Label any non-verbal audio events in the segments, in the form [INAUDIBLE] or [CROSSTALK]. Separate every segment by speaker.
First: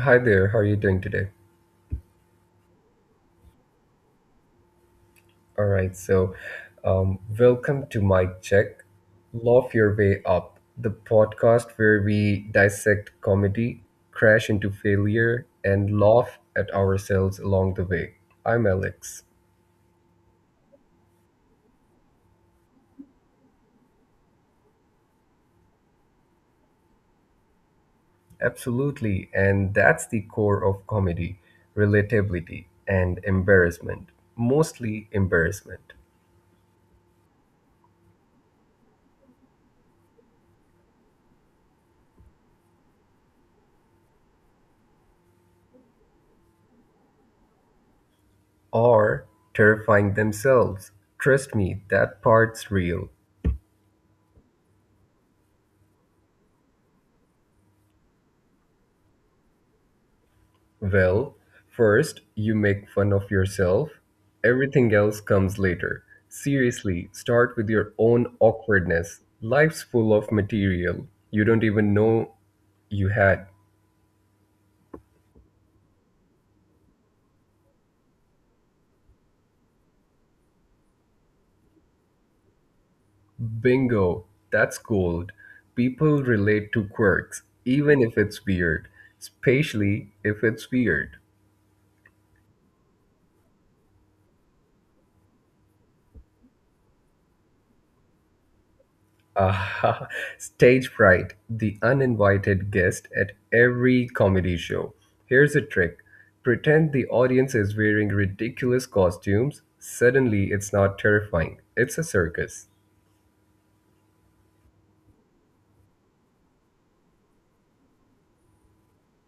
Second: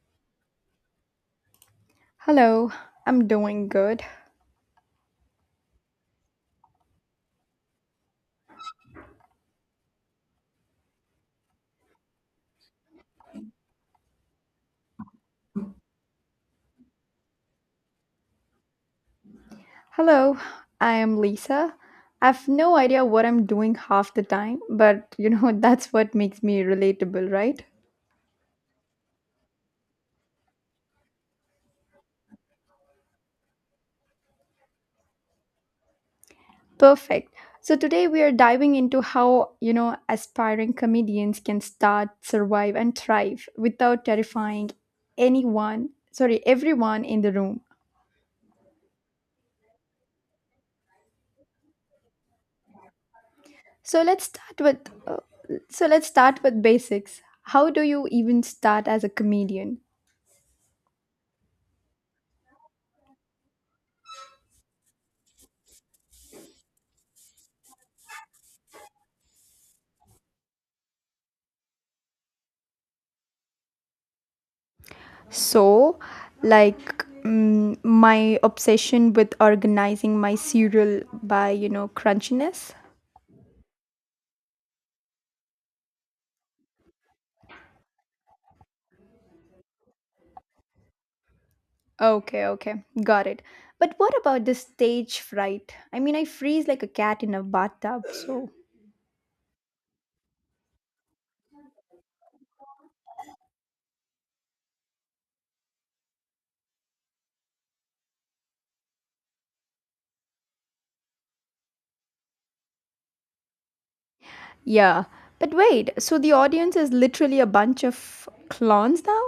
Speaker 1: Hi there, how are you doing today?
Speaker 2: Hello, I'm doing good.
Speaker 1: All right, so welcome to Mic Check, Laugh Your Way Up, the podcast where we dissect comedy, crash into failure, and laugh at ourselves along the way. I'm Alex.
Speaker 2: Hello, I am Lisa. I've no idea what I'm doing half the time, but [LAUGHS] that's what makes me relatable, right?
Speaker 1: Absolutely, and that's the core of comedy, relatability and embarrassment, mostly embarrassment,
Speaker 2: Perfect. So today we are diving into how, aspiring comedians can start, survive and thrive without terrifying anyone, sorry, everyone in the room.
Speaker 1: or terrifying themselves. Trust me, that part's real.
Speaker 2: So let's start with uh, so let's start with basics. How do you even start as a comedian?
Speaker 1: Well, first, you make fun of yourself. Everything else comes later. Seriously, start with your own awkwardness. Life's full of material you don't even know you had.
Speaker 2: So, like, my obsession with organizing my cereal by, crunchiness.
Speaker 1: Bingo, that's gold. People relate to quirks, even if it's weird, especially if it's weird.
Speaker 2: Okay, okay, got it. But what about the stage fright? I mean, I freeze like a cat in a bathtub, so.
Speaker 1: Ah, [LAUGHS] stage fright, the uninvited guest at every comedy show. Here's a trick: pretend the audience is wearing ridiculous costumes. Suddenly, it's not terrifying, it's a circus.
Speaker 2: Yeah, but wait, so the audience is literally a bunch of clowns now?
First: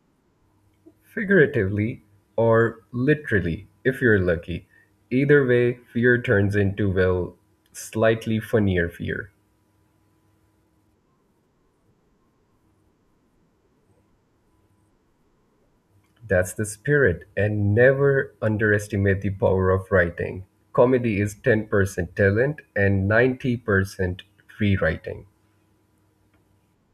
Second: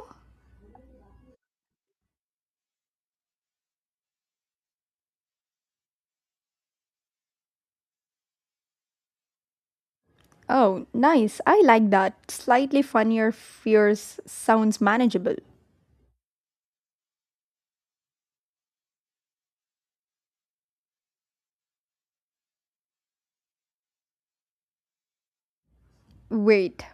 Speaker 1: Figuratively or literally, if you're lucky. Either way, fear turns into, well, slightly funnier fear.
Speaker 2: Oh, nice. I like that. Slightly funnier fears sounds manageable.
Speaker 1: That's the spirit, and never underestimate the power of writing. Comedy is 10% talent and 90% rewriting.
Speaker 2: Wait,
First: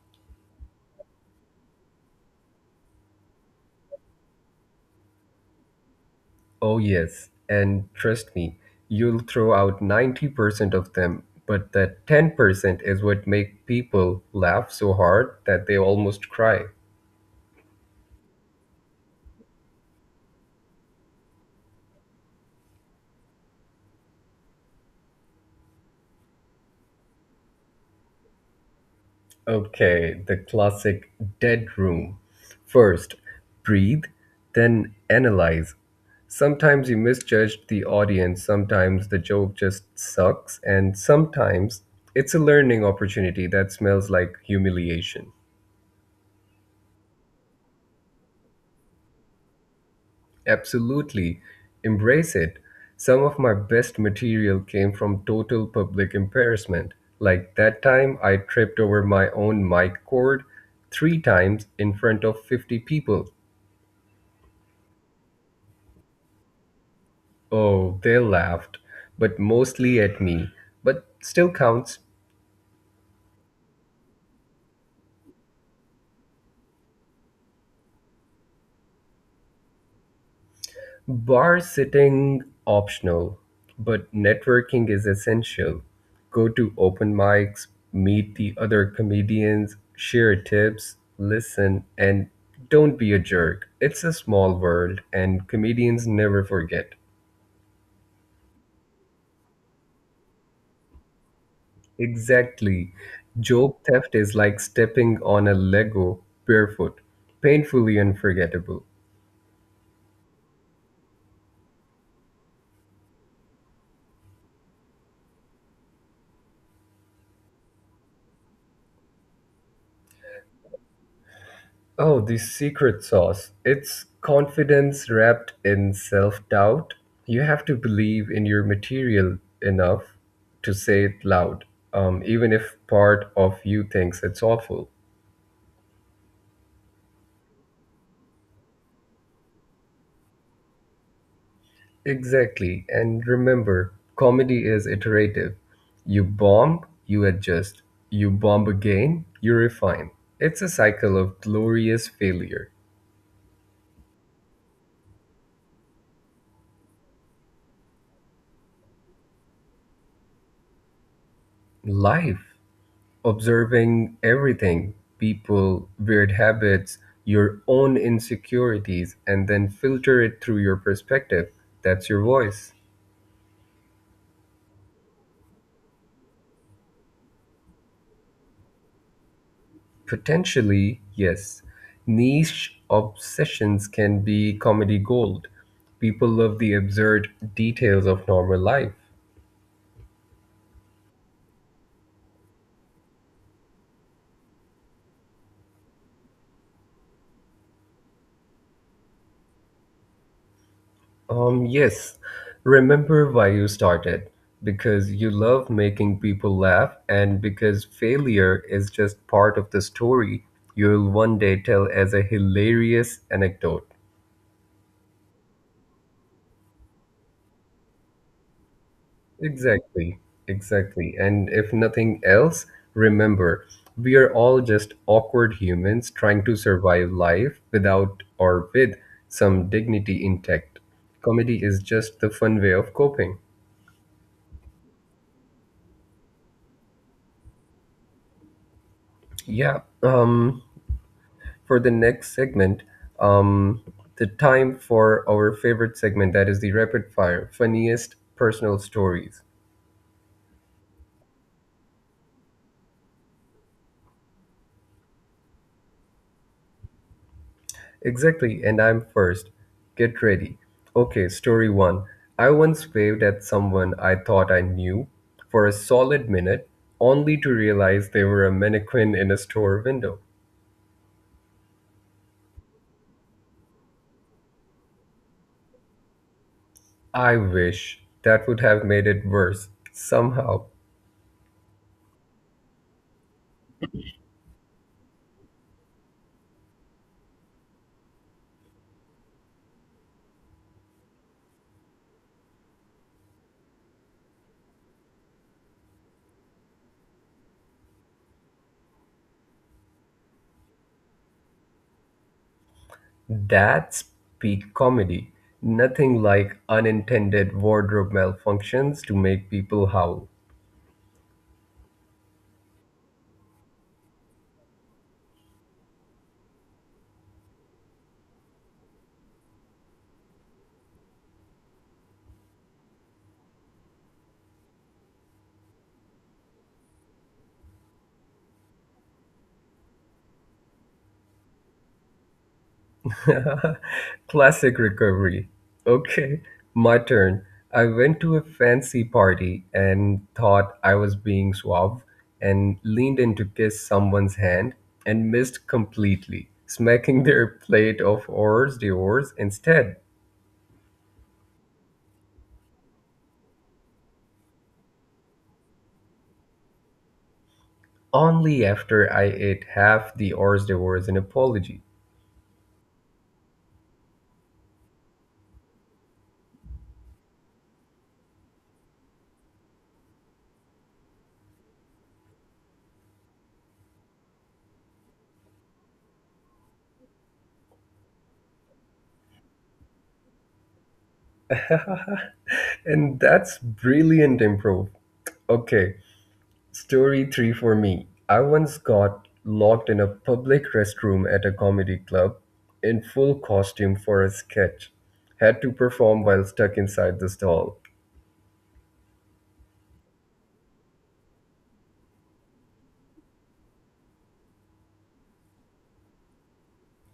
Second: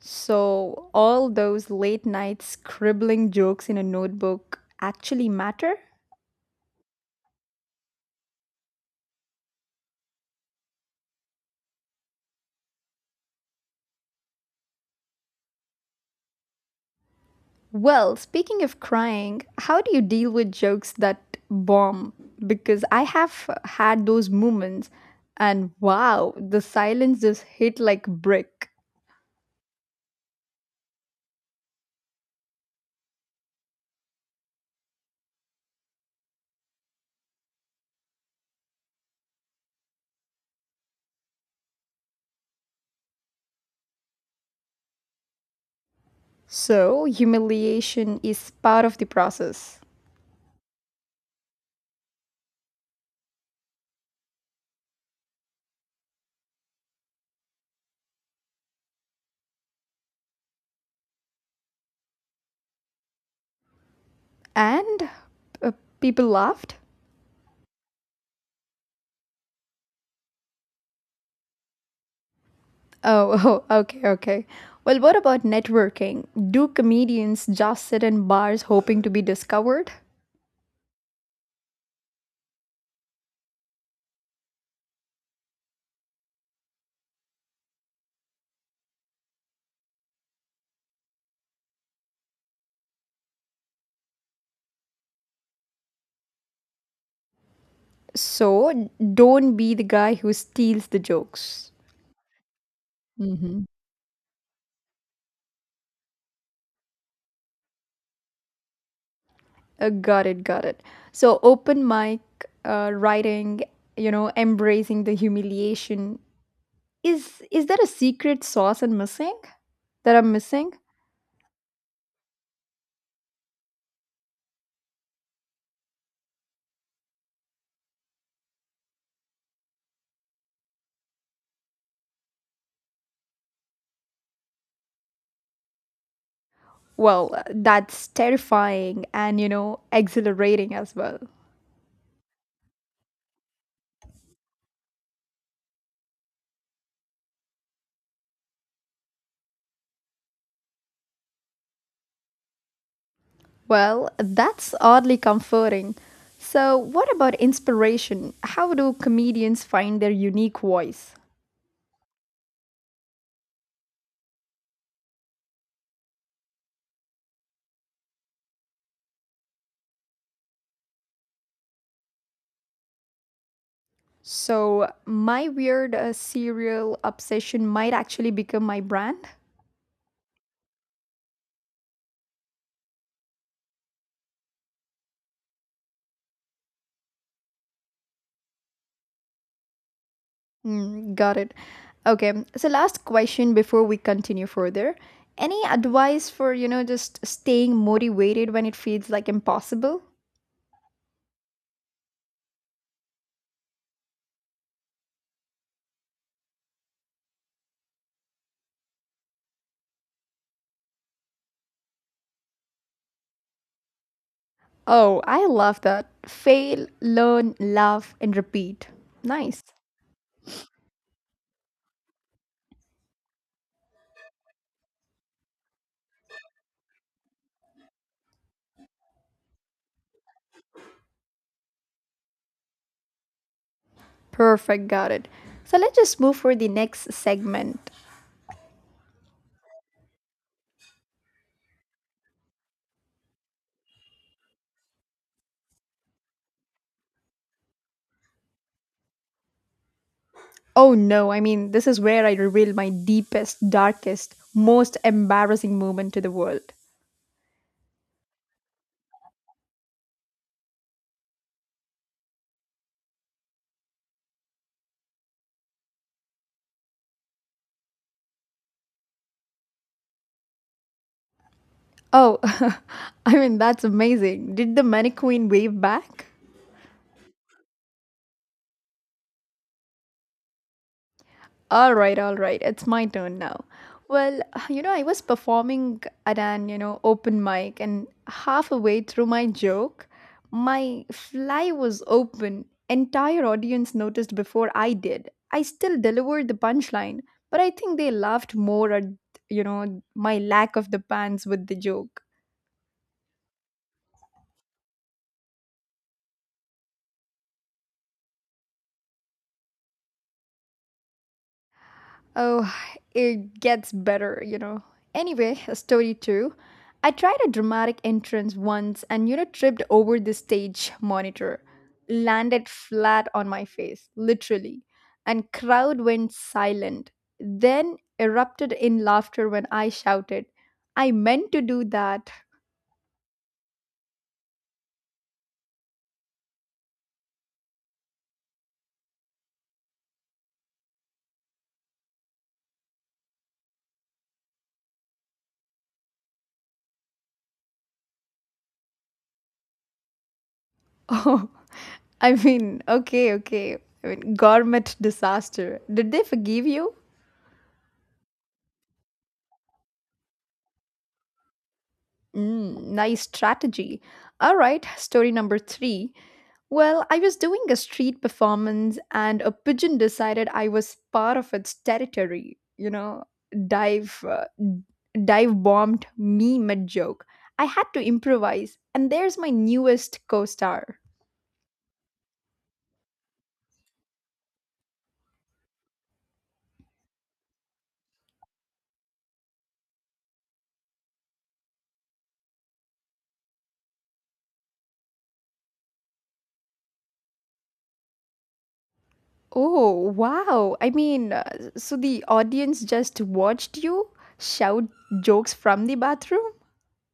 Speaker 2: so all those late night scribbling jokes in a notebook actually matter?
Speaker 1: Oh, yes, and trust me, you'll throw out 90% of them, but that 10% is what make people laugh so hard that they almost cry.
Speaker 2: Well, speaking of crying, how do you deal with jokes that bomb? Because I have had those moments, and wow, the silence just hit like brick.
Speaker 1: Okay, the classic dead room. First, breathe, then analyze. Sometimes you misjudged the audience, sometimes the joke just sucks, and sometimes it's a learning opportunity that smells like humiliation.
Speaker 2: So, humiliation is part of the process.
Speaker 1: Absolutely, embrace it. Some of my best material came from total public embarrassment. Like that time I tripped over my own mic cord 3 times in front of 50 people.
Speaker 2: And uh, people laughed?
Speaker 1: Oh, they laughed, but mostly at me, but still counts.
Speaker 2: Oh, [LAUGHS] okay, okay. Well, what about networking? Do comedians just sit in bars hoping to be discovered?
Speaker 1: Bar sitting optional, but networking is essential. Go to open mics, meet the other comedians, share tips, listen, and don't be a jerk. It's a small world, and comedians never forget.
Speaker 2: So, don't be the guy who steals the jokes.
Speaker 1: Exactly.
Speaker 2: Hmm.
Speaker 1: Joke theft is like stepping on a Lego barefoot, painfully unforgettable.
Speaker 2: Got it, got it. So, open mic, writing, embracing the humiliation. Is there a secret sauce I'm missing? That I'm missing?
Speaker 1: Oh, the secret sauce. It's confidence wrapped in self doubt. You have to believe in your material enough to say it loud, even if part of you thinks it's awful.
Speaker 2: Well, that's terrifying and exhilarating as well.
Speaker 1: Exactly. And remember, comedy is iterative. You bomb, you adjust. You bomb again, you refine. It's a cycle of glorious failure.
Speaker 2: Well, that's oddly comforting. So, what about inspiration? How do comedians find their unique voice?
Speaker 1: Life. Observing everything, people, weird habits, your own insecurities, and then filter it through your perspective. That's your voice.
Speaker 2: So, my weird serial obsession might actually become my brand?
Speaker 1: Potentially, yes. Niche obsessions can be comedy gold. People love the absurd details of normal life.
Speaker 2: Got it. Okay, so last question before we continue further. Any advice for, just staying motivated when it feels like impossible?
Speaker 1: Yes, remember why you started. Because you love making people laugh, and because failure is just part of the story you'll one day tell as a hilarious anecdote.
Speaker 2: Oh, I love that. Fail, learn, laugh, and repeat. Nice.
Speaker 1: Exactly, exactly. And if nothing else, remember, we are all just awkward humans trying to survive life without or with some dignity intact. Comedy is just the fun way of coping.
Speaker 2: Perfect, got it. So let's just move for the next segment.
Speaker 1: Yeah. For the next segment, um, the time for our favorite segment, that is the rapid fire, funniest personal stories.
Speaker 2: Oh no, I mean, this is where I reveal my deepest, darkest, most embarrassing moment to the world.
Speaker 1: Exactly, and I'm first. Get ready. Okay, story one. I once waved at someone I thought I knew for a solid minute, only to realize they were a mannequin in a store window.
Speaker 2: Oh, [LAUGHS] I mean, that's amazing. Did the mannequin wave back?
Speaker 1: I wish. That would have made it worse somehow.
Speaker 2: All right, all right. It's my turn now. Well, I was performing at an open mic and halfway through my joke, my fly was open. Entire audience noticed before I did. I still delivered the punchline, but I think they laughed more at, my lack of the pants with the joke.
Speaker 1: That's peak comedy. Nothing like unintended wardrobe malfunctions to make people howl.
Speaker 2: Oh, it gets better. Anyway, a story too. I tried a dramatic entrance once and tripped over the stage monitor, landed flat on my face, literally, and crowd went silent. Then erupted in laughter when I shouted, I meant to do that. [LAUGHS]
Speaker 1: [LAUGHS] Classic recovery. Okay, my turn. I went to a fancy party and thought I was being suave and leaned in to kiss someone's hand and missed completely, smacking their plate of hors d'oeuvres instead,
Speaker 2: Oh, I mean, okay, okay. I mean, gourmet disaster. Did they forgive you?
Speaker 1: only after I ate half the hors d'oeuvres in apology.
Speaker 2: Mm, nice strategy. All right, story number three. Well, I was doing a street performance and a pigeon decided I was part of its territory. Dive, uh, dive bombed me mid joke. I had to improvise, and there's my newest co star.
Speaker 1: [LAUGHS] And that's brilliant improv. Okay, story 3 for me. I once got locked in a public restroom at a comedy club in full costume for a sketch. Had to perform while stuck inside the stall.
Speaker 2: Oh, wow. I mean, so the audience just watched you shout jokes from the bathroom?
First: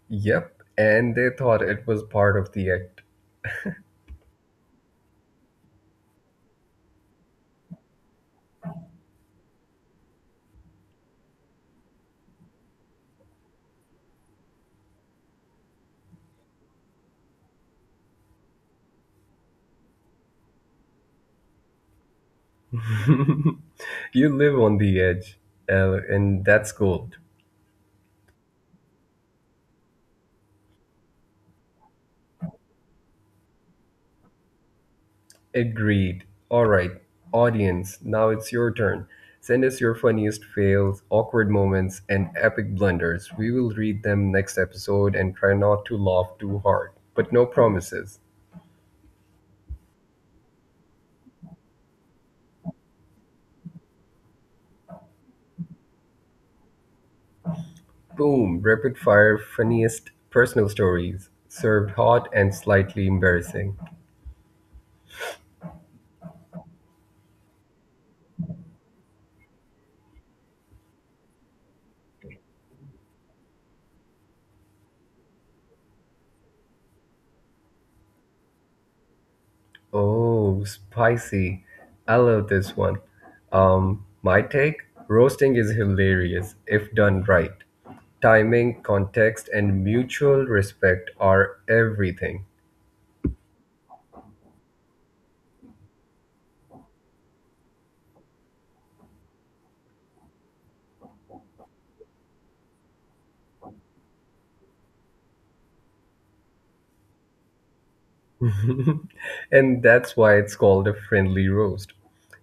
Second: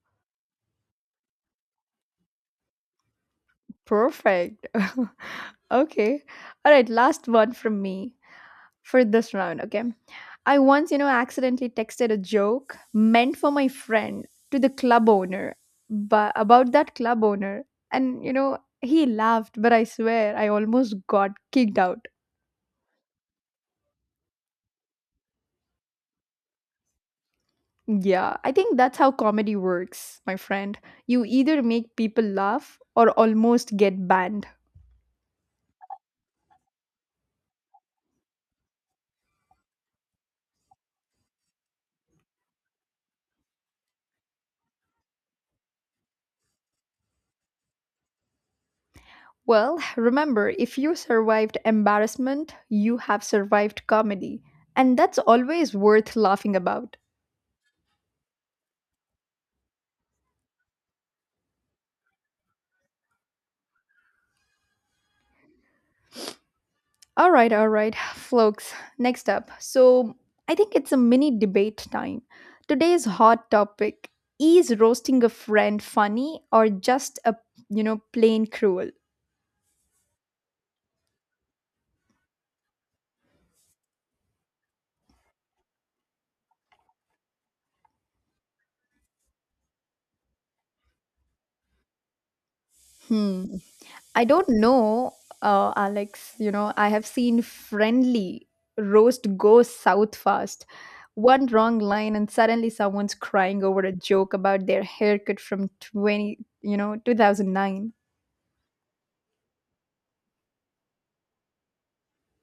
Speaker 1: Yep, and they thought it was part of the act.
Speaker 2: Perfect. [LAUGHS] okay. All right. Last one from me for this round. Okay. I once, accidentally texted a joke meant for my friend to the club owner, but about that club owner. And he laughed, but I swear I almost got kicked out.
Speaker 1: [LAUGHS] You live on the edge, and that's gold.
Speaker 2: Yeah, I think that's how comedy works, my friend. You either make people laugh or almost get banned.
Speaker 1: Agreed. All right, audience, now it's your turn. Send us your funniest fails, awkward moments, and epic blunders. We will read them next episode and try not to laugh too hard, but no promises.
Speaker 2: Well, remember, if you survived embarrassment, you have survived comedy. And that's always worth laughing about.
Speaker 1: Boom, rapid fire funniest personal stories, served hot and slightly embarrassing.
Speaker 2: All right, folks. Next up. So, I think it's a mini debate time. Today's hot topic: is roasting a friend funny or just a, plain cruel?
Speaker 1: Oh, spicy. I love this one. My take? Roasting is hilarious if done right. Timing, context, and mutual respect are everything.
Speaker 2: Hmm. I don't know, Alex. I have seen friendly roast go south fast. One wrong line, and suddenly someone's crying over a joke about their haircut from 20, 2009.
Speaker 1: [LAUGHS] And that's why it's called a friendly roast.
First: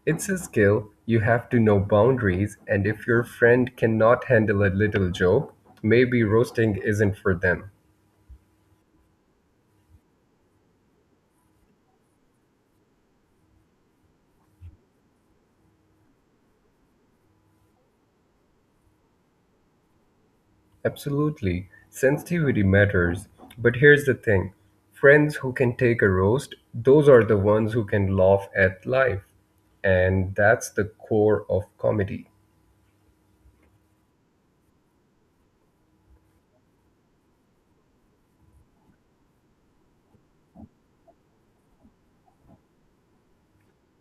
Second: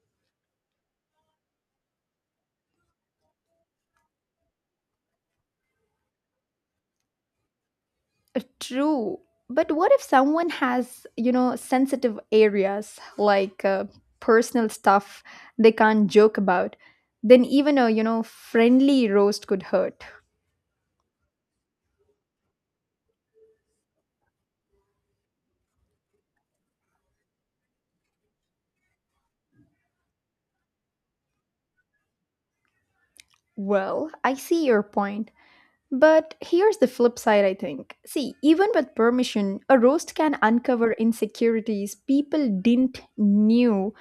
Speaker 1: It's a skill, you have to know boundaries, and if your friend cannot handle a little joke, maybe roasting isn't for them.
Speaker 2: True. But what if someone has, sensitive areas like personal stuff they can't joke about? Then even a, friendly roast could hurt.
Speaker 1: Absolutely, sensitivity matters. But here's the thing: friends who can take a roast, those are the ones who can laugh at life. And that's the core of comedy.
Speaker 2: Well, I see your point. But here's the flip side, I think. See, even with permission, a roast can uncover insecurities people didn't knew,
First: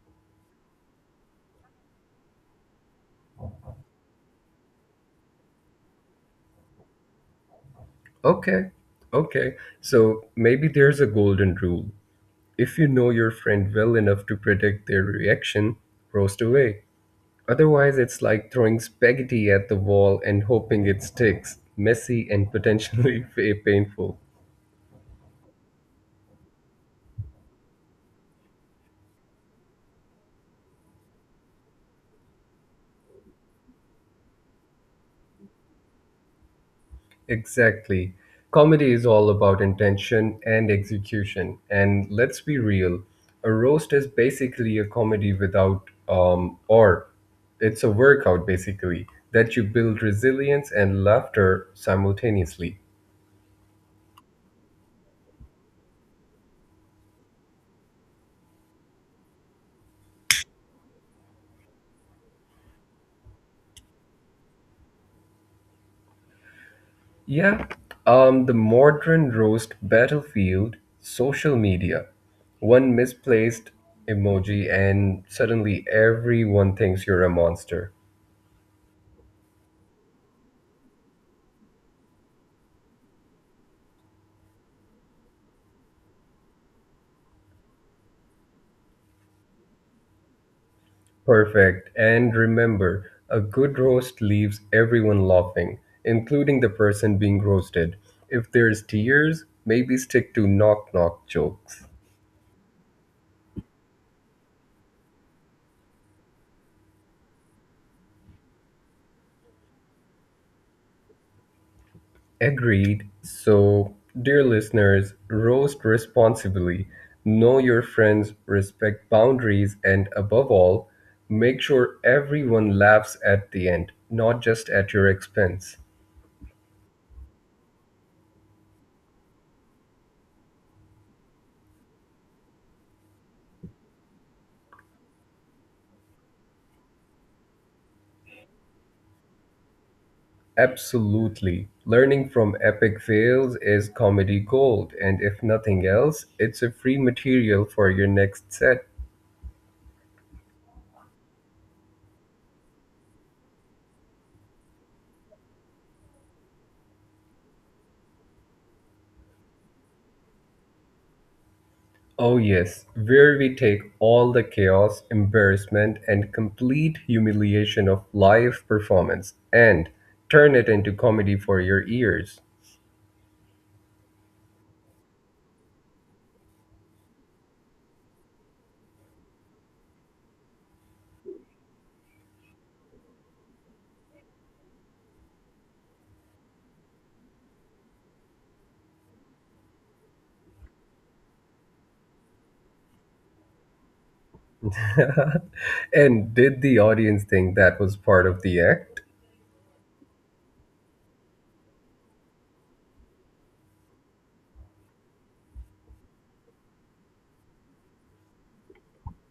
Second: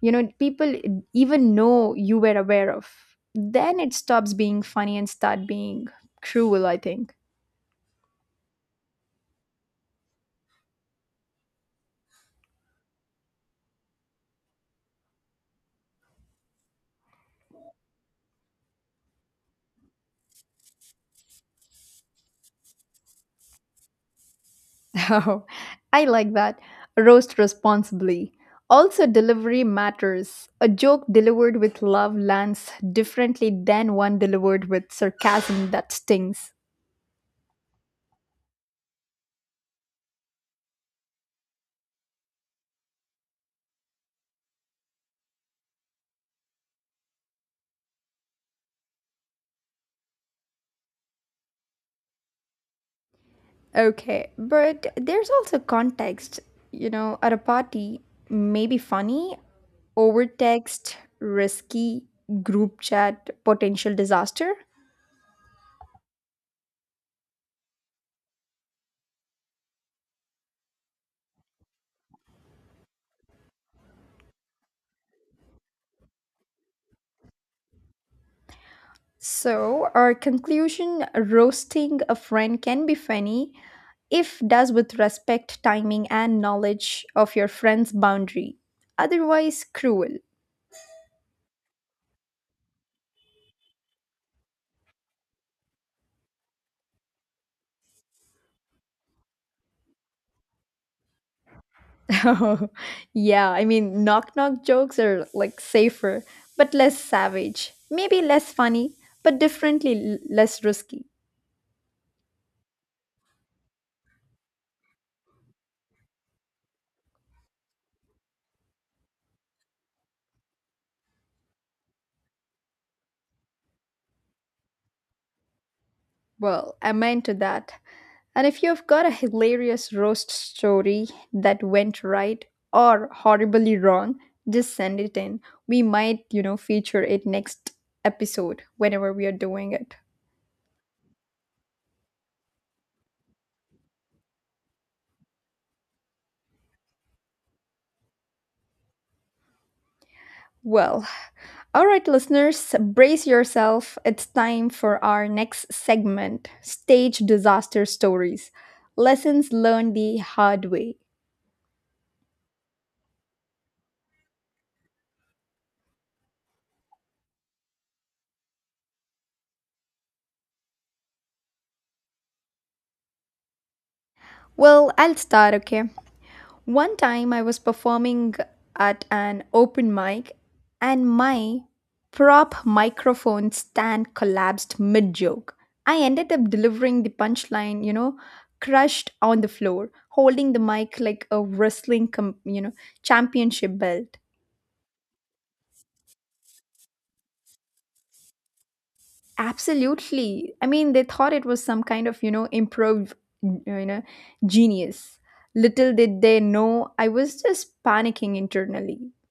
Speaker 2: people even know you were aware of. Then it stops being funny and start being cruel, I think.
Speaker 1: Okay, okay. So maybe there's a golden rule. If you know your friend well enough to predict their reaction, roast away. Otherwise, it's like throwing spaghetti at the wall and hoping it sticks, messy and potentially [LAUGHS] fa- painful.
Speaker 2: [LAUGHS] Oh, I like that. Roast responsibly. Also, delivery matters. A joke delivered with love lands differently than one delivered with sarcasm that stings.
Speaker 1: Exactly. Comedy is all about intention and execution. And let's be real, a roast is basically a comedy without, or it's a workout basically, that you build resilience and laughter simultaneously.
Speaker 2: Okay, but there's also context. At a party, maybe funny, over text, risky, group chat, potential disaster.
Speaker 1: Yeah, the modern roast battlefield, social media. One misplaced emoji, and suddenly everyone thinks you're a monster.
Speaker 2: So, our conclusion: roasting a friend can be funny if does with respect, timing, and knowledge of your friend's boundary. Otherwise, cruel.
Speaker 1: Perfect. And remember, a good roast leaves everyone laughing, including the person being roasted. If there's tears, maybe stick to knock knock jokes.
Speaker 2: [LAUGHS] Oh, yeah, I mean, knock knock jokes are like safer, but less savage. Maybe less funny, but differently less risky.
Speaker 1: Agreed. So, dear listeners, roast responsibly. Know your friends, respect boundaries, and above all, make sure everyone laughs at the end, not just at your expense.
Speaker 2: Well, I'm into that. And if you've got a hilarious roast story that went right or horribly wrong, just send it in. We might, feature it next episode whenever we are doing it.
Speaker 1: Absolutely. Learning from epic fails is comedy gold, and if nothing else, it's a free material for your next set.
Speaker 2: Well, all right, listeners, brace yourself. It's time for our next segment: stage disaster stories. Lessons learned the hard way.
Speaker 1: Oh, yes, where we take all the chaos, embarrassment, and complete humiliation of live performance and turn it into comedy for your ears.
Speaker 2: Well, I'll start, okay? One time I was performing at an open mic and my prop microphone stand collapsed mid joke. I ended up delivering the punchline, crushed on the floor, holding the mic like a wrestling, championship belt.
Speaker 1: [LAUGHS] And did the audience think that was part of the act?
Speaker 2: Absolutely. I mean, they thought it was some kind of, improv, you know, genius. Little did they know, I was just panicking internally. [LAUGHS]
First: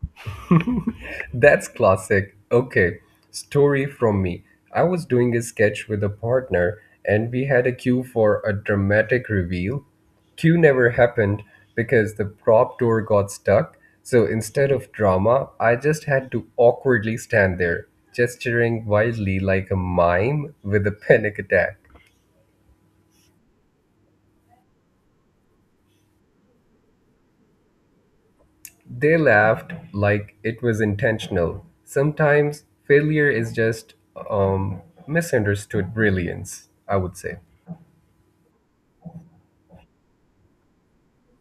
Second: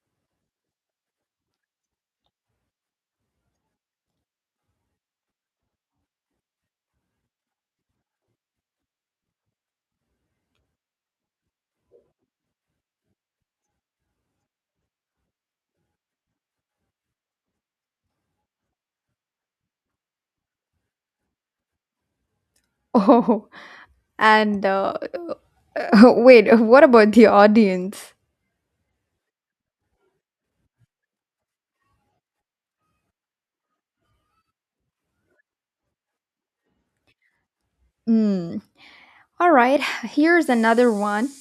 Speaker 1: That's classic. Okay, story from me. I was doing a sketch with a partner and we had a cue for a dramatic reveal. Cue never happened because the prop door got stuck. So instead of drama, I just had to awkwardly stand there, gesturing wildly like a mime with a [LAUGHS] panic attack.
Speaker 2: Oh, and [LAUGHS] wait, what about the audience?
Speaker 1: They laughed like it was intentional. Sometimes failure is just um, misunderstood brilliance, I would say.
Speaker 2: Hmm. All right, here's another one.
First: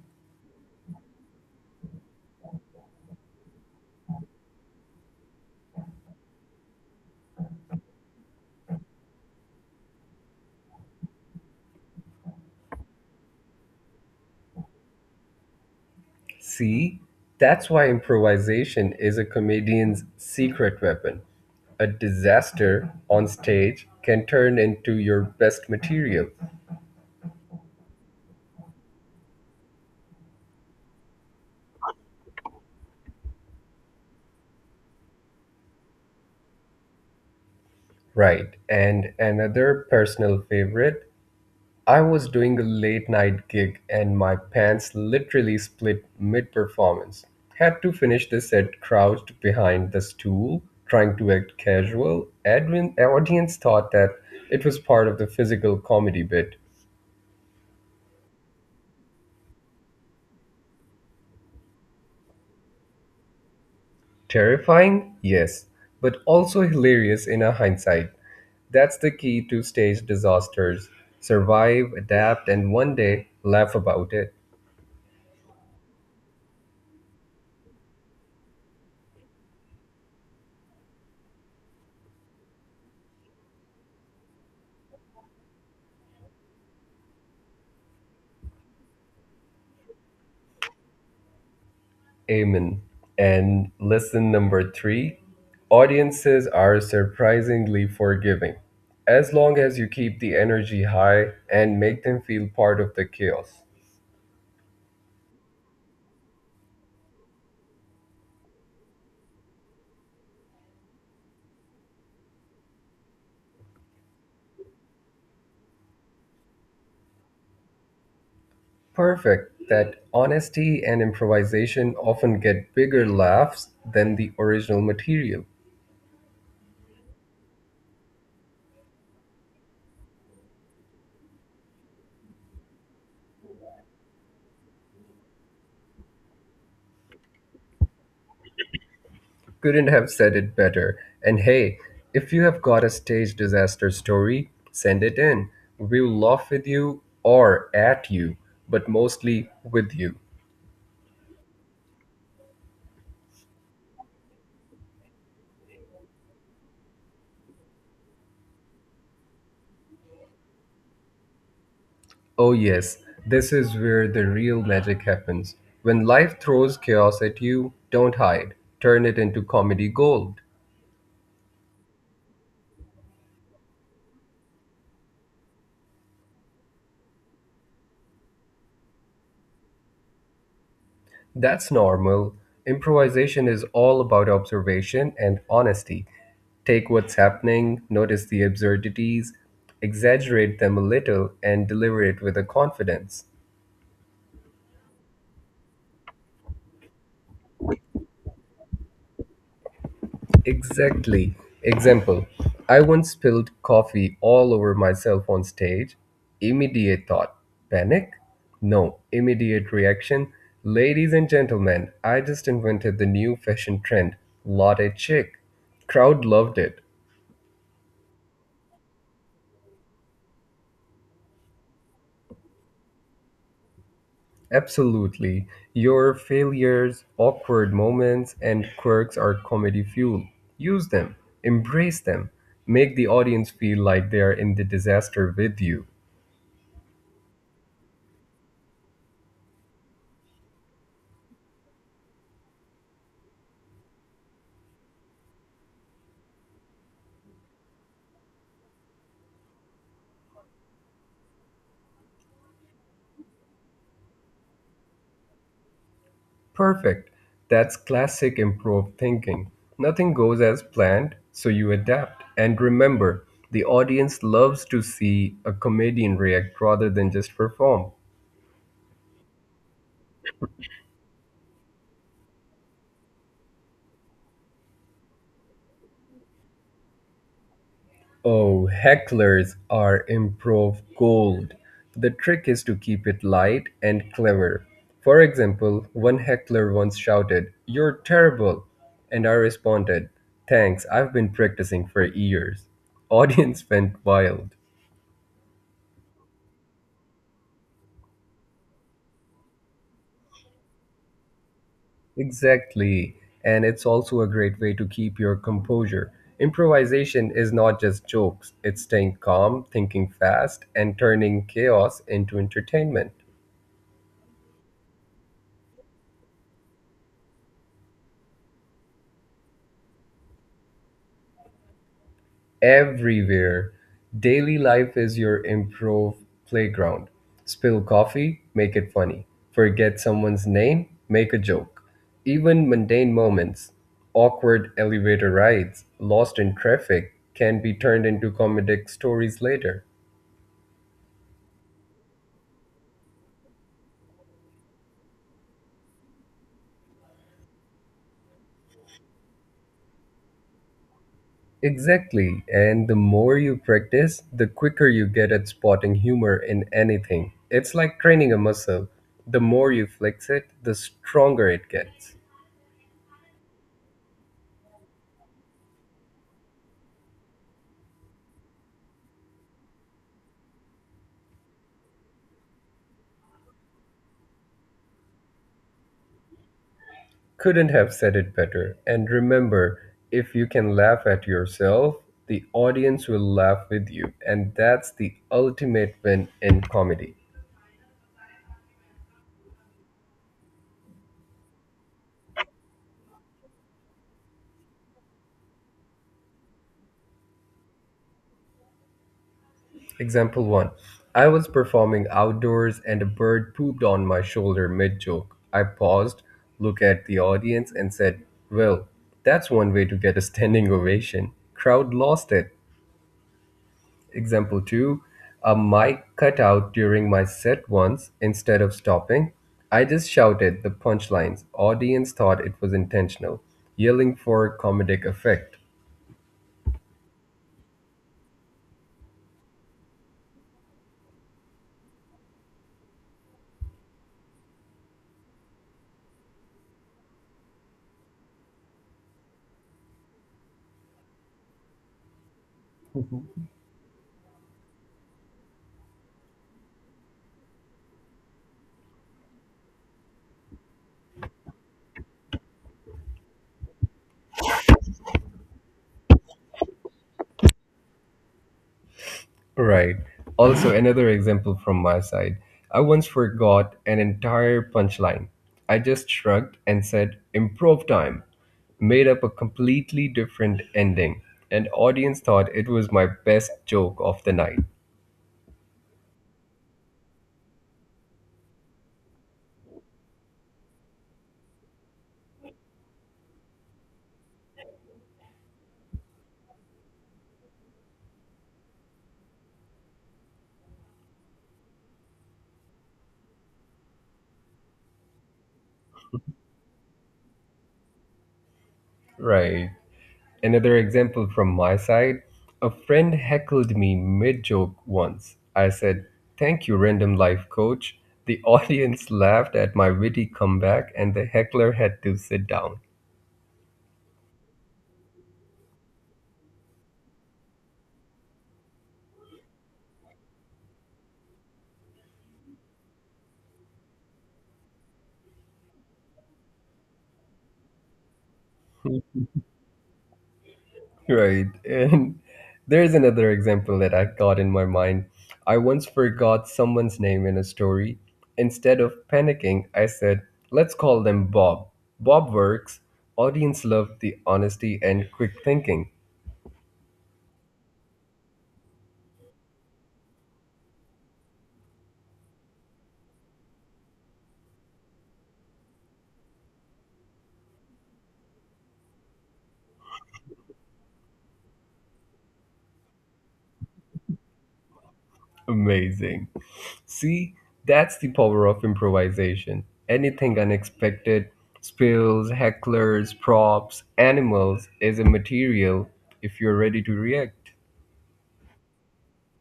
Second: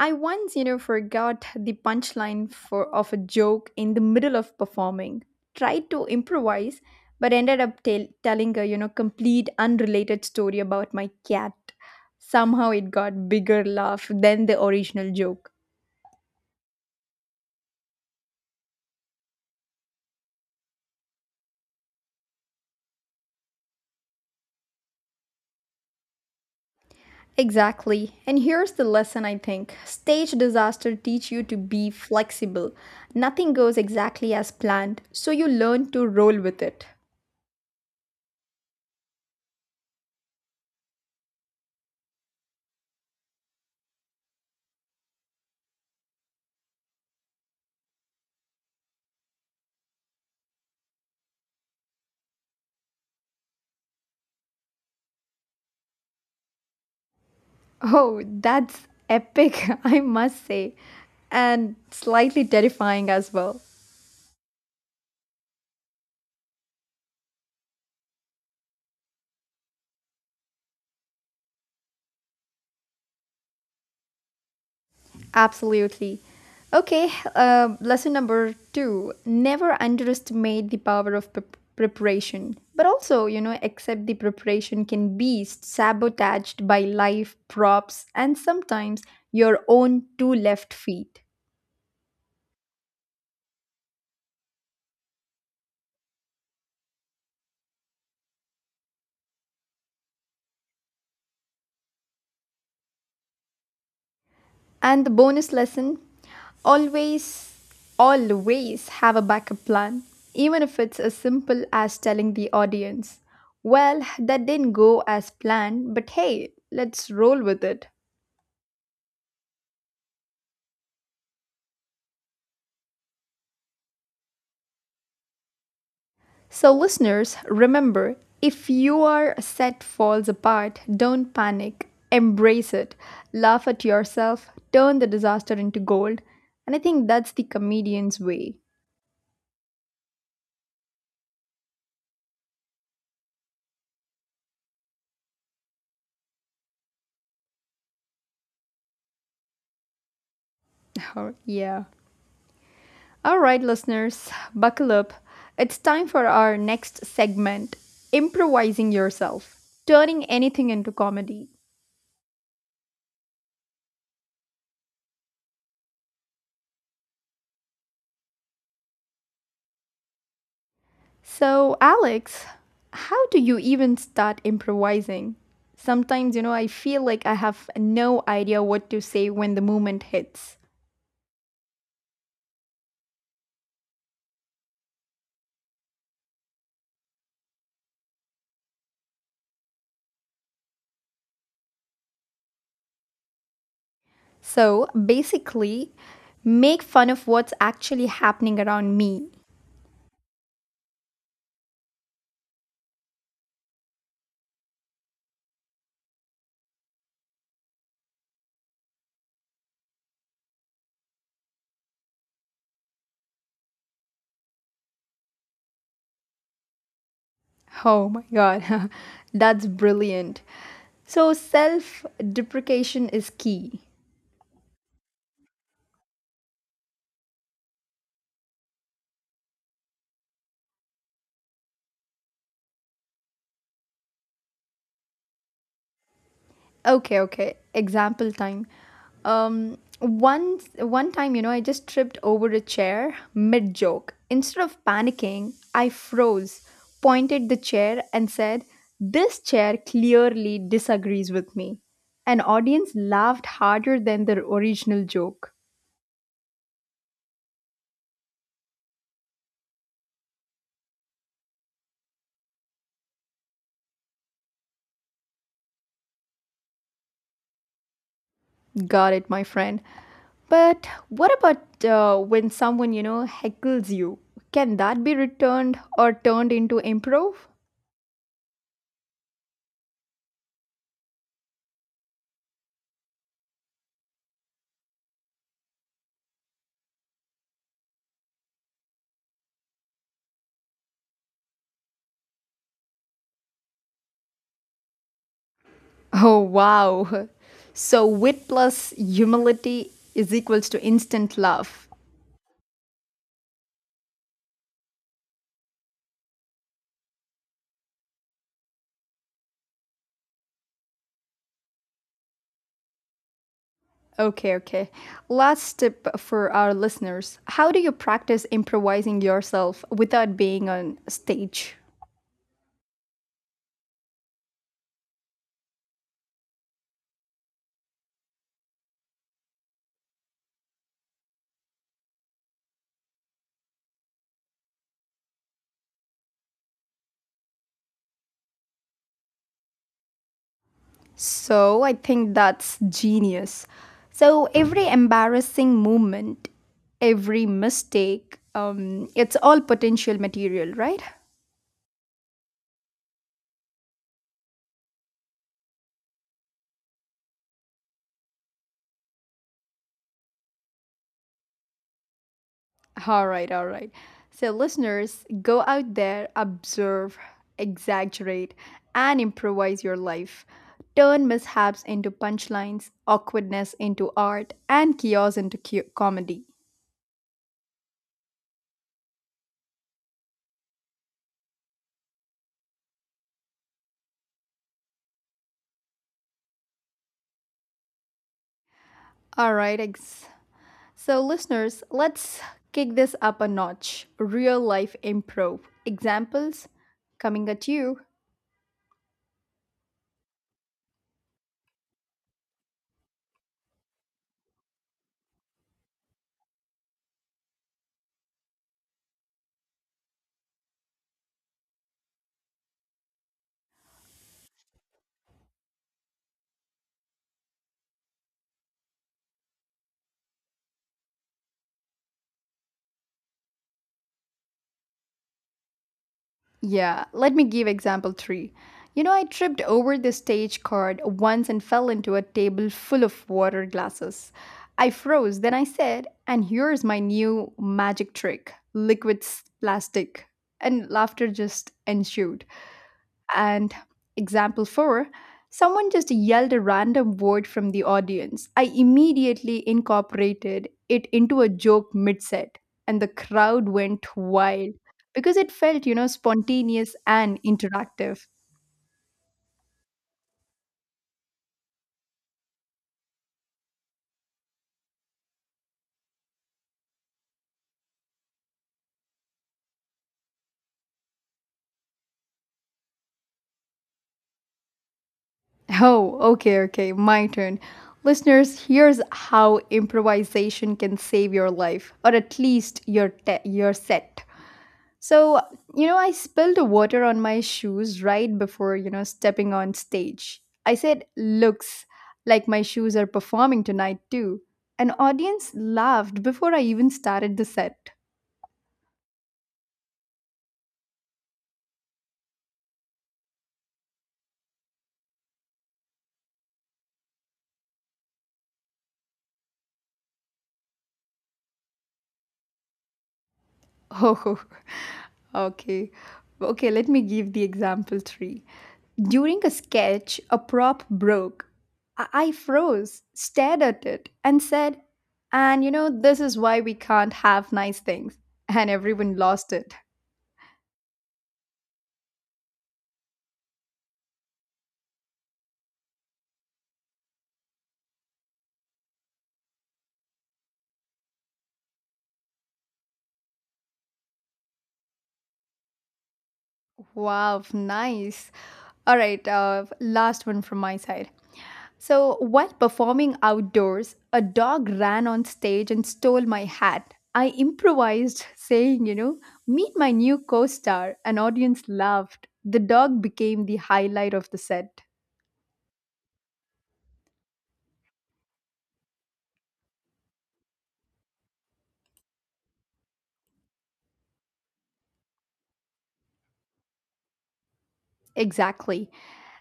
Speaker 2: I once, forgot the punchline for of a joke in the middle of performing. Tried to improvise, but ended up telling a, complete unrelated story about my cat. Somehow it got bigger laugh than the original joke.
Speaker 1: See, that's why improvisation is a comedian's secret weapon. A disaster on stage can turn into your best material.
Speaker 2: Exactly. And here's the lesson I think. Stage disaster teach you to be flexible. Nothing goes exactly as planned, so you learn to roll with it.
Speaker 1: Right, and another personal favorite: I was doing a late night gig and my pants literally split mid performance. Had to finish the set crouched behind the stool, trying to act casual. Admin audience thought that it was part of the physical comedy bit.
Speaker 2: Oh, that's epic, [LAUGHS] I must say, and slightly terrifying as well.
Speaker 1: Terrifying? Yes, but also hilarious in a hindsight. That's the key to stage disasters. Survive, adapt, and one day laugh about it.
Speaker 2: Absolutely. Okay, lesson number two never underestimate the power of preparation, but also, accept the preparation can be sabotaged by life, props, and sometimes your own two left feet.
Speaker 1: Amen. And lesson number three: audiences are surprisingly forgiving. As long as you keep the energy high and make them feel part of the chaos.
Speaker 2: And the bonus lesson always, always have a backup plan, even if it's as simple as telling the audience, well, that didn't go as planned, but hey, let's roll with it.
Speaker 1: Perfect. That honesty and improvisation often get bigger laughs than the original material.
Speaker 2: So, listeners, remember if your set falls apart, don't panic, embrace it, laugh at yourself, turn the disaster into gold. And I think that's the comedian's way.
Speaker 1: Couldn't have said it better. And hey, if you have got a stage disaster story, send it in. We'll laugh with you or at you, but mostly with you.
Speaker 2: [LAUGHS] Oh, yeah. All right, listeners, buckle up. It's time for our next segment: improvising yourself, turning anything into comedy.
Speaker 1: Oh, yes, this is where the real magic happens. When life throws chaos at you, don't hide, turn it into comedy gold.
Speaker 2: So, Alex, how do you even start improvising? Sometimes, I feel like I have no idea what to say when the moment hits.
Speaker 1: That's normal. Improvisation is all about observation and honesty. Take what's happening, notice the absurdities, exaggerate them a little, and deliver it with a confidence.
Speaker 2: So, basically, make fun of what's actually happening around me.
Speaker 1: Exactly. Example: I once spilled coffee all over myself on stage. Immediate thought, panic? No. Immediate reaction: ladies and gentlemen, I just invented the new fashion trend, latte chic. Crowd loved it.
Speaker 2: Oh my god, [LAUGHS] that's brilliant. So, self deprecation is key.
Speaker 1: Absolutely. Your failures, awkward moments, and quirks are comedy fuel. Use them, embrace them, make the audience feel like they are in the disaster with you.
Speaker 2: Okay, okay. Example time. One time, I just tripped over a chair mid joke. Instead of panicking, I froze, pointed the chair, and said, "This chair clearly disagrees with me." An audience laughed harder than the original joke.
Speaker 1: Perfect. That's classic improv thinking. Nothing goes as planned, so you adapt. And remember, the audience loves to see a comedian react rather than just perform.
Speaker 2: Got it, my friend. But what about when someone, heckles you? Can that be returned or turned into improv?
Speaker 1: Oh, hecklers are improv gold. The trick is to keep it light and clever. For example, one heckler once shouted, "You're terrible!" And I responded, "Thanks, I've been practicing for years." Audience [LAUGHS] went wild.
Speaker 2: Oh, wow. So, wit plus humility is equals to instant love.
Speaker 1: Exactly. And it's also a great way to keep your composure. Improvisation is not just jokes, it's staying calm, thinking fast, and turning chaos into entertainment.
Speaker 2: Okay, okay. Last tip for our listeners. How do you practice improvising yourself without being on stage?
Speaker 1: Everywhere. Daily life is your improv playground. Spill coffee, make it funny. Forget someone's name, make a joke. Even mundane moments, awkward elevator rides, lost in traffic, can be turned into comedic stories later.
Speaker 2: So, I think that's genius. So, every embarrassing moment, every mistake, it's all potential material, right?
Speaker 1: Exactly, and the more you practice, the quicker you get at spotting humor in anything. It's like training a muscle. The more you flex it, the stronger it gets.
Speaker 2: All right, all right. So, listeners, go out there, observe, exaggerate, and improvise your life. Turn mishaps into punchlines, awkwardness into art, and chaos into comedy.
Speaker 1: Couldn't have said it better. And remember, if you can laugh at yourself, the audience will laugh with you. And that's the ultimate win in comedy.
Speaker 2: All right, so listeners, let's kick this up a notch. Real life improv examples coming at you.
Speaker 1: Example 1: I was performing outdoors and a bird pooped on my shoulder mid joke. I paused, looked at the audience, and said, "Well, that's one way to get a standing ovation." Crowd lost it. Example 2: a mic cut out during my set once. Instead of stopping, I just shouted the punchlines. Audience thought it was intentional, yelling for comedic effect.
Speaker 2: Yeah, let me give example 3. I tripped over the stage card once and fell into a table full of water glasses. I froze, then I said, and here's my new magic trick liquid plastic. And laughter just ensued.
Speaker 1: [LAUGHS]
Speaker 2: And example four, someone just yelled a random word from the audience. I immediately incorporated it into a joke mid set, and the crowd went wild because it felt, spontaneous and interactive.
Speaker 1: Right. Also, another example from my side. I once forgot an entire punchline. I just shrugged and said, "improv time." Made up a completely different ending. And audience thought it was my best joke of the night.
Speaker 2: Oh, okay, okay, my turn. Listeners, here's how improvisation can save your life, or at least your set. So, I spilled water on my shoes right before, stepping on stage. I said, looks like my shoes are performing tonight too. An audience laughed before I even started the set.
Speaker 1: Right. Another example from my side: a friend heckled me mid joke once. I said, "Thank you, random life coach." The audience [LAUGHS] laughed at my witty comeback, and the heckler had to sit down.
Speaker 2: [LAUGHS] Oh, okay. Okay, let me give the example three. During a sketch, a prop broke. I froze, stared at it, and said, and this is why we can't have nice things. And everyone lost it.
Speaker 1: Right. And there's another example that I got in my mind. I once forgot someone's name in a story. Instead of panicking, I said, "Let's call them Bob. Bob works." Audience loved the honesty and quick thinking.
Speaker 2: Wow, nice. All right, last one from my side. So, while performing outdoors, a dog ran on stage and stole my hat. I improvised, saying, meet my new co star. An audience laughed. The dog became the highlight of the set.
Speaker 1: Amazing. See, that's the power of improvisation. Anything unexpected, spills, hecklers, props, animals is a material if you're ready to react.
Speaker 2: Exactly.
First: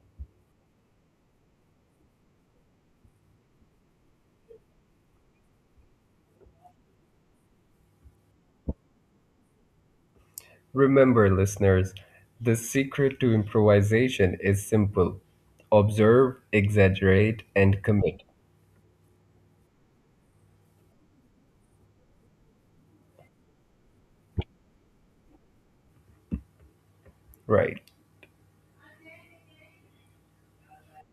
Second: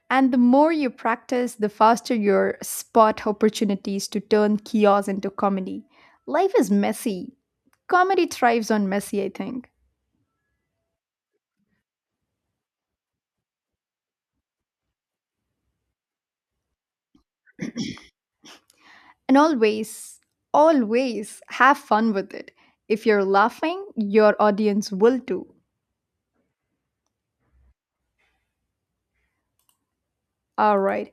Speaker 2: And the more you practice, the faster your spot opportunities to turn chaos into comedy. Life is messy. Comedy thrives on messy, I think.
Speaker 1: Remember, listeners, the secret to improvisation is simple: observe, exaggerate, and commit.
Speaker 2: And always, always have fun with it. If you're laughing, your audience will too.
Speaker 1: Right.
Speaker 2: All right.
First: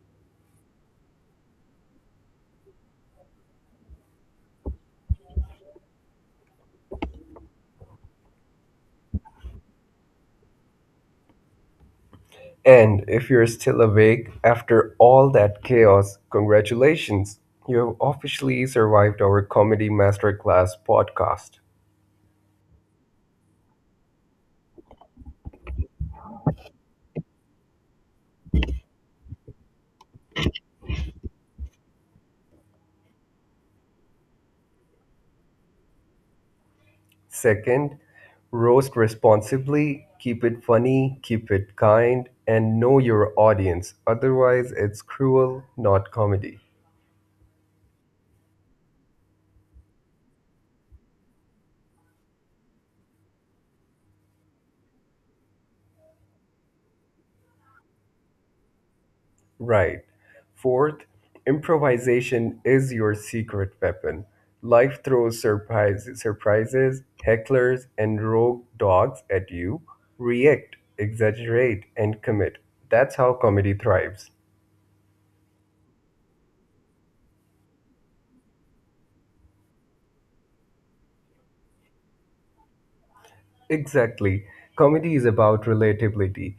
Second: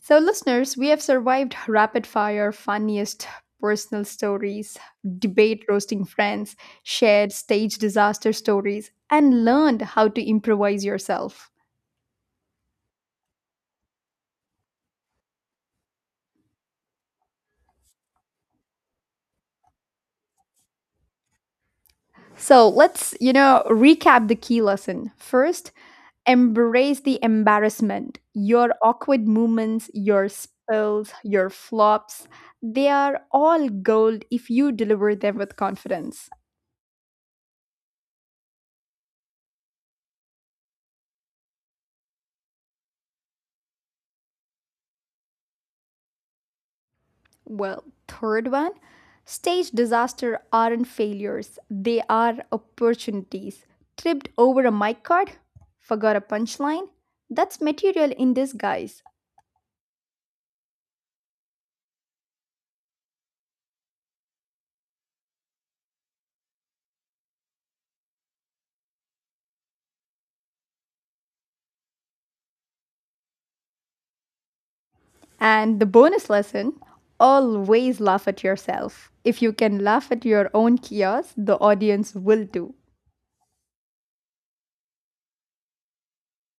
Speaker 2: So, listeners, we have survived rapid fire, funniest personal stories, debate roasting friends, shared stage disaster stories, and learned how to improvise yourself.
Speaker 1: And if you're still awake after all that chaos, congratulations! You have officially survived our Comedy Masterclass podcast.
Speaker 2: So, let's, recap the key lesson. First, embrace the embarrassment. Your awkward moments, your spills, your flops, they are all gold if you deliver them with confidence.
Speaker 1: Second, roast responsibly, keep it funny, keep it kind, and know your audience. Otherwise, it's cruel, not comedy.
Speaker 2: Well, third one, stage disaster aren't failures, they are opportunities. Tripped over a mic card, forgot a punchline, that's material in disguise.
Speaker 1: Right. Fourth, improvisation is your secret weapon. Life throws surprise, surprises, hecklers, and rogue dogs at you. React, exaggerate, and commit. That's how comedy thrives.
Speaker 2: And the bonus lesson always laugh at yourself. If you can laugh at your own chaos, the audience will too.
Speaker 1: Exactly. Comedy is about relatability,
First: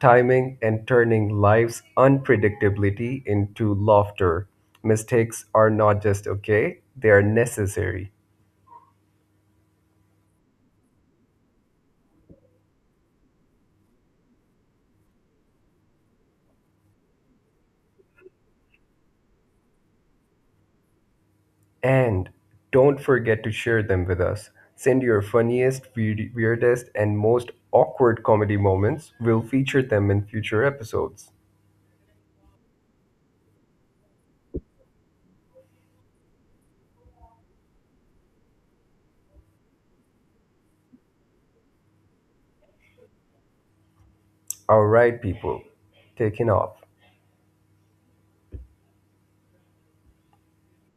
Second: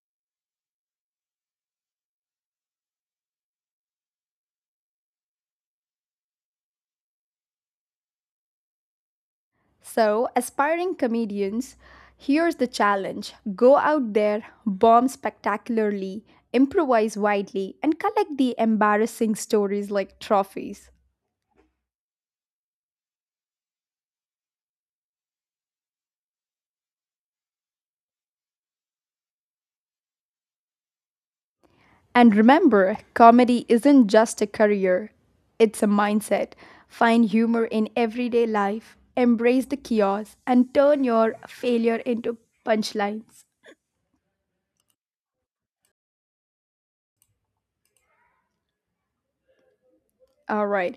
Speaker 1: timing, and turning life's unpredictability into laughter. Mistakes are not just okay, they are necessary.
Speaker 2: So, aspiring comedians, here's the challenge: go out there, bomb spectacularly, improvise widely, and collect the embarrassing stories like trophies.
Speaker 1: And don't forget to share them with us. Send your funniest, weird- weirdest, and most awkward comedy moments. We'll feature them in future episodes.
Speaker 2: And remember, comedy isn't just a career, it's a mindset. Find humor in everyday life, embrace the chaos, and turn your failure into punchlines.
Speaker 1: All right, people, taking off.
Speaker 2: All right.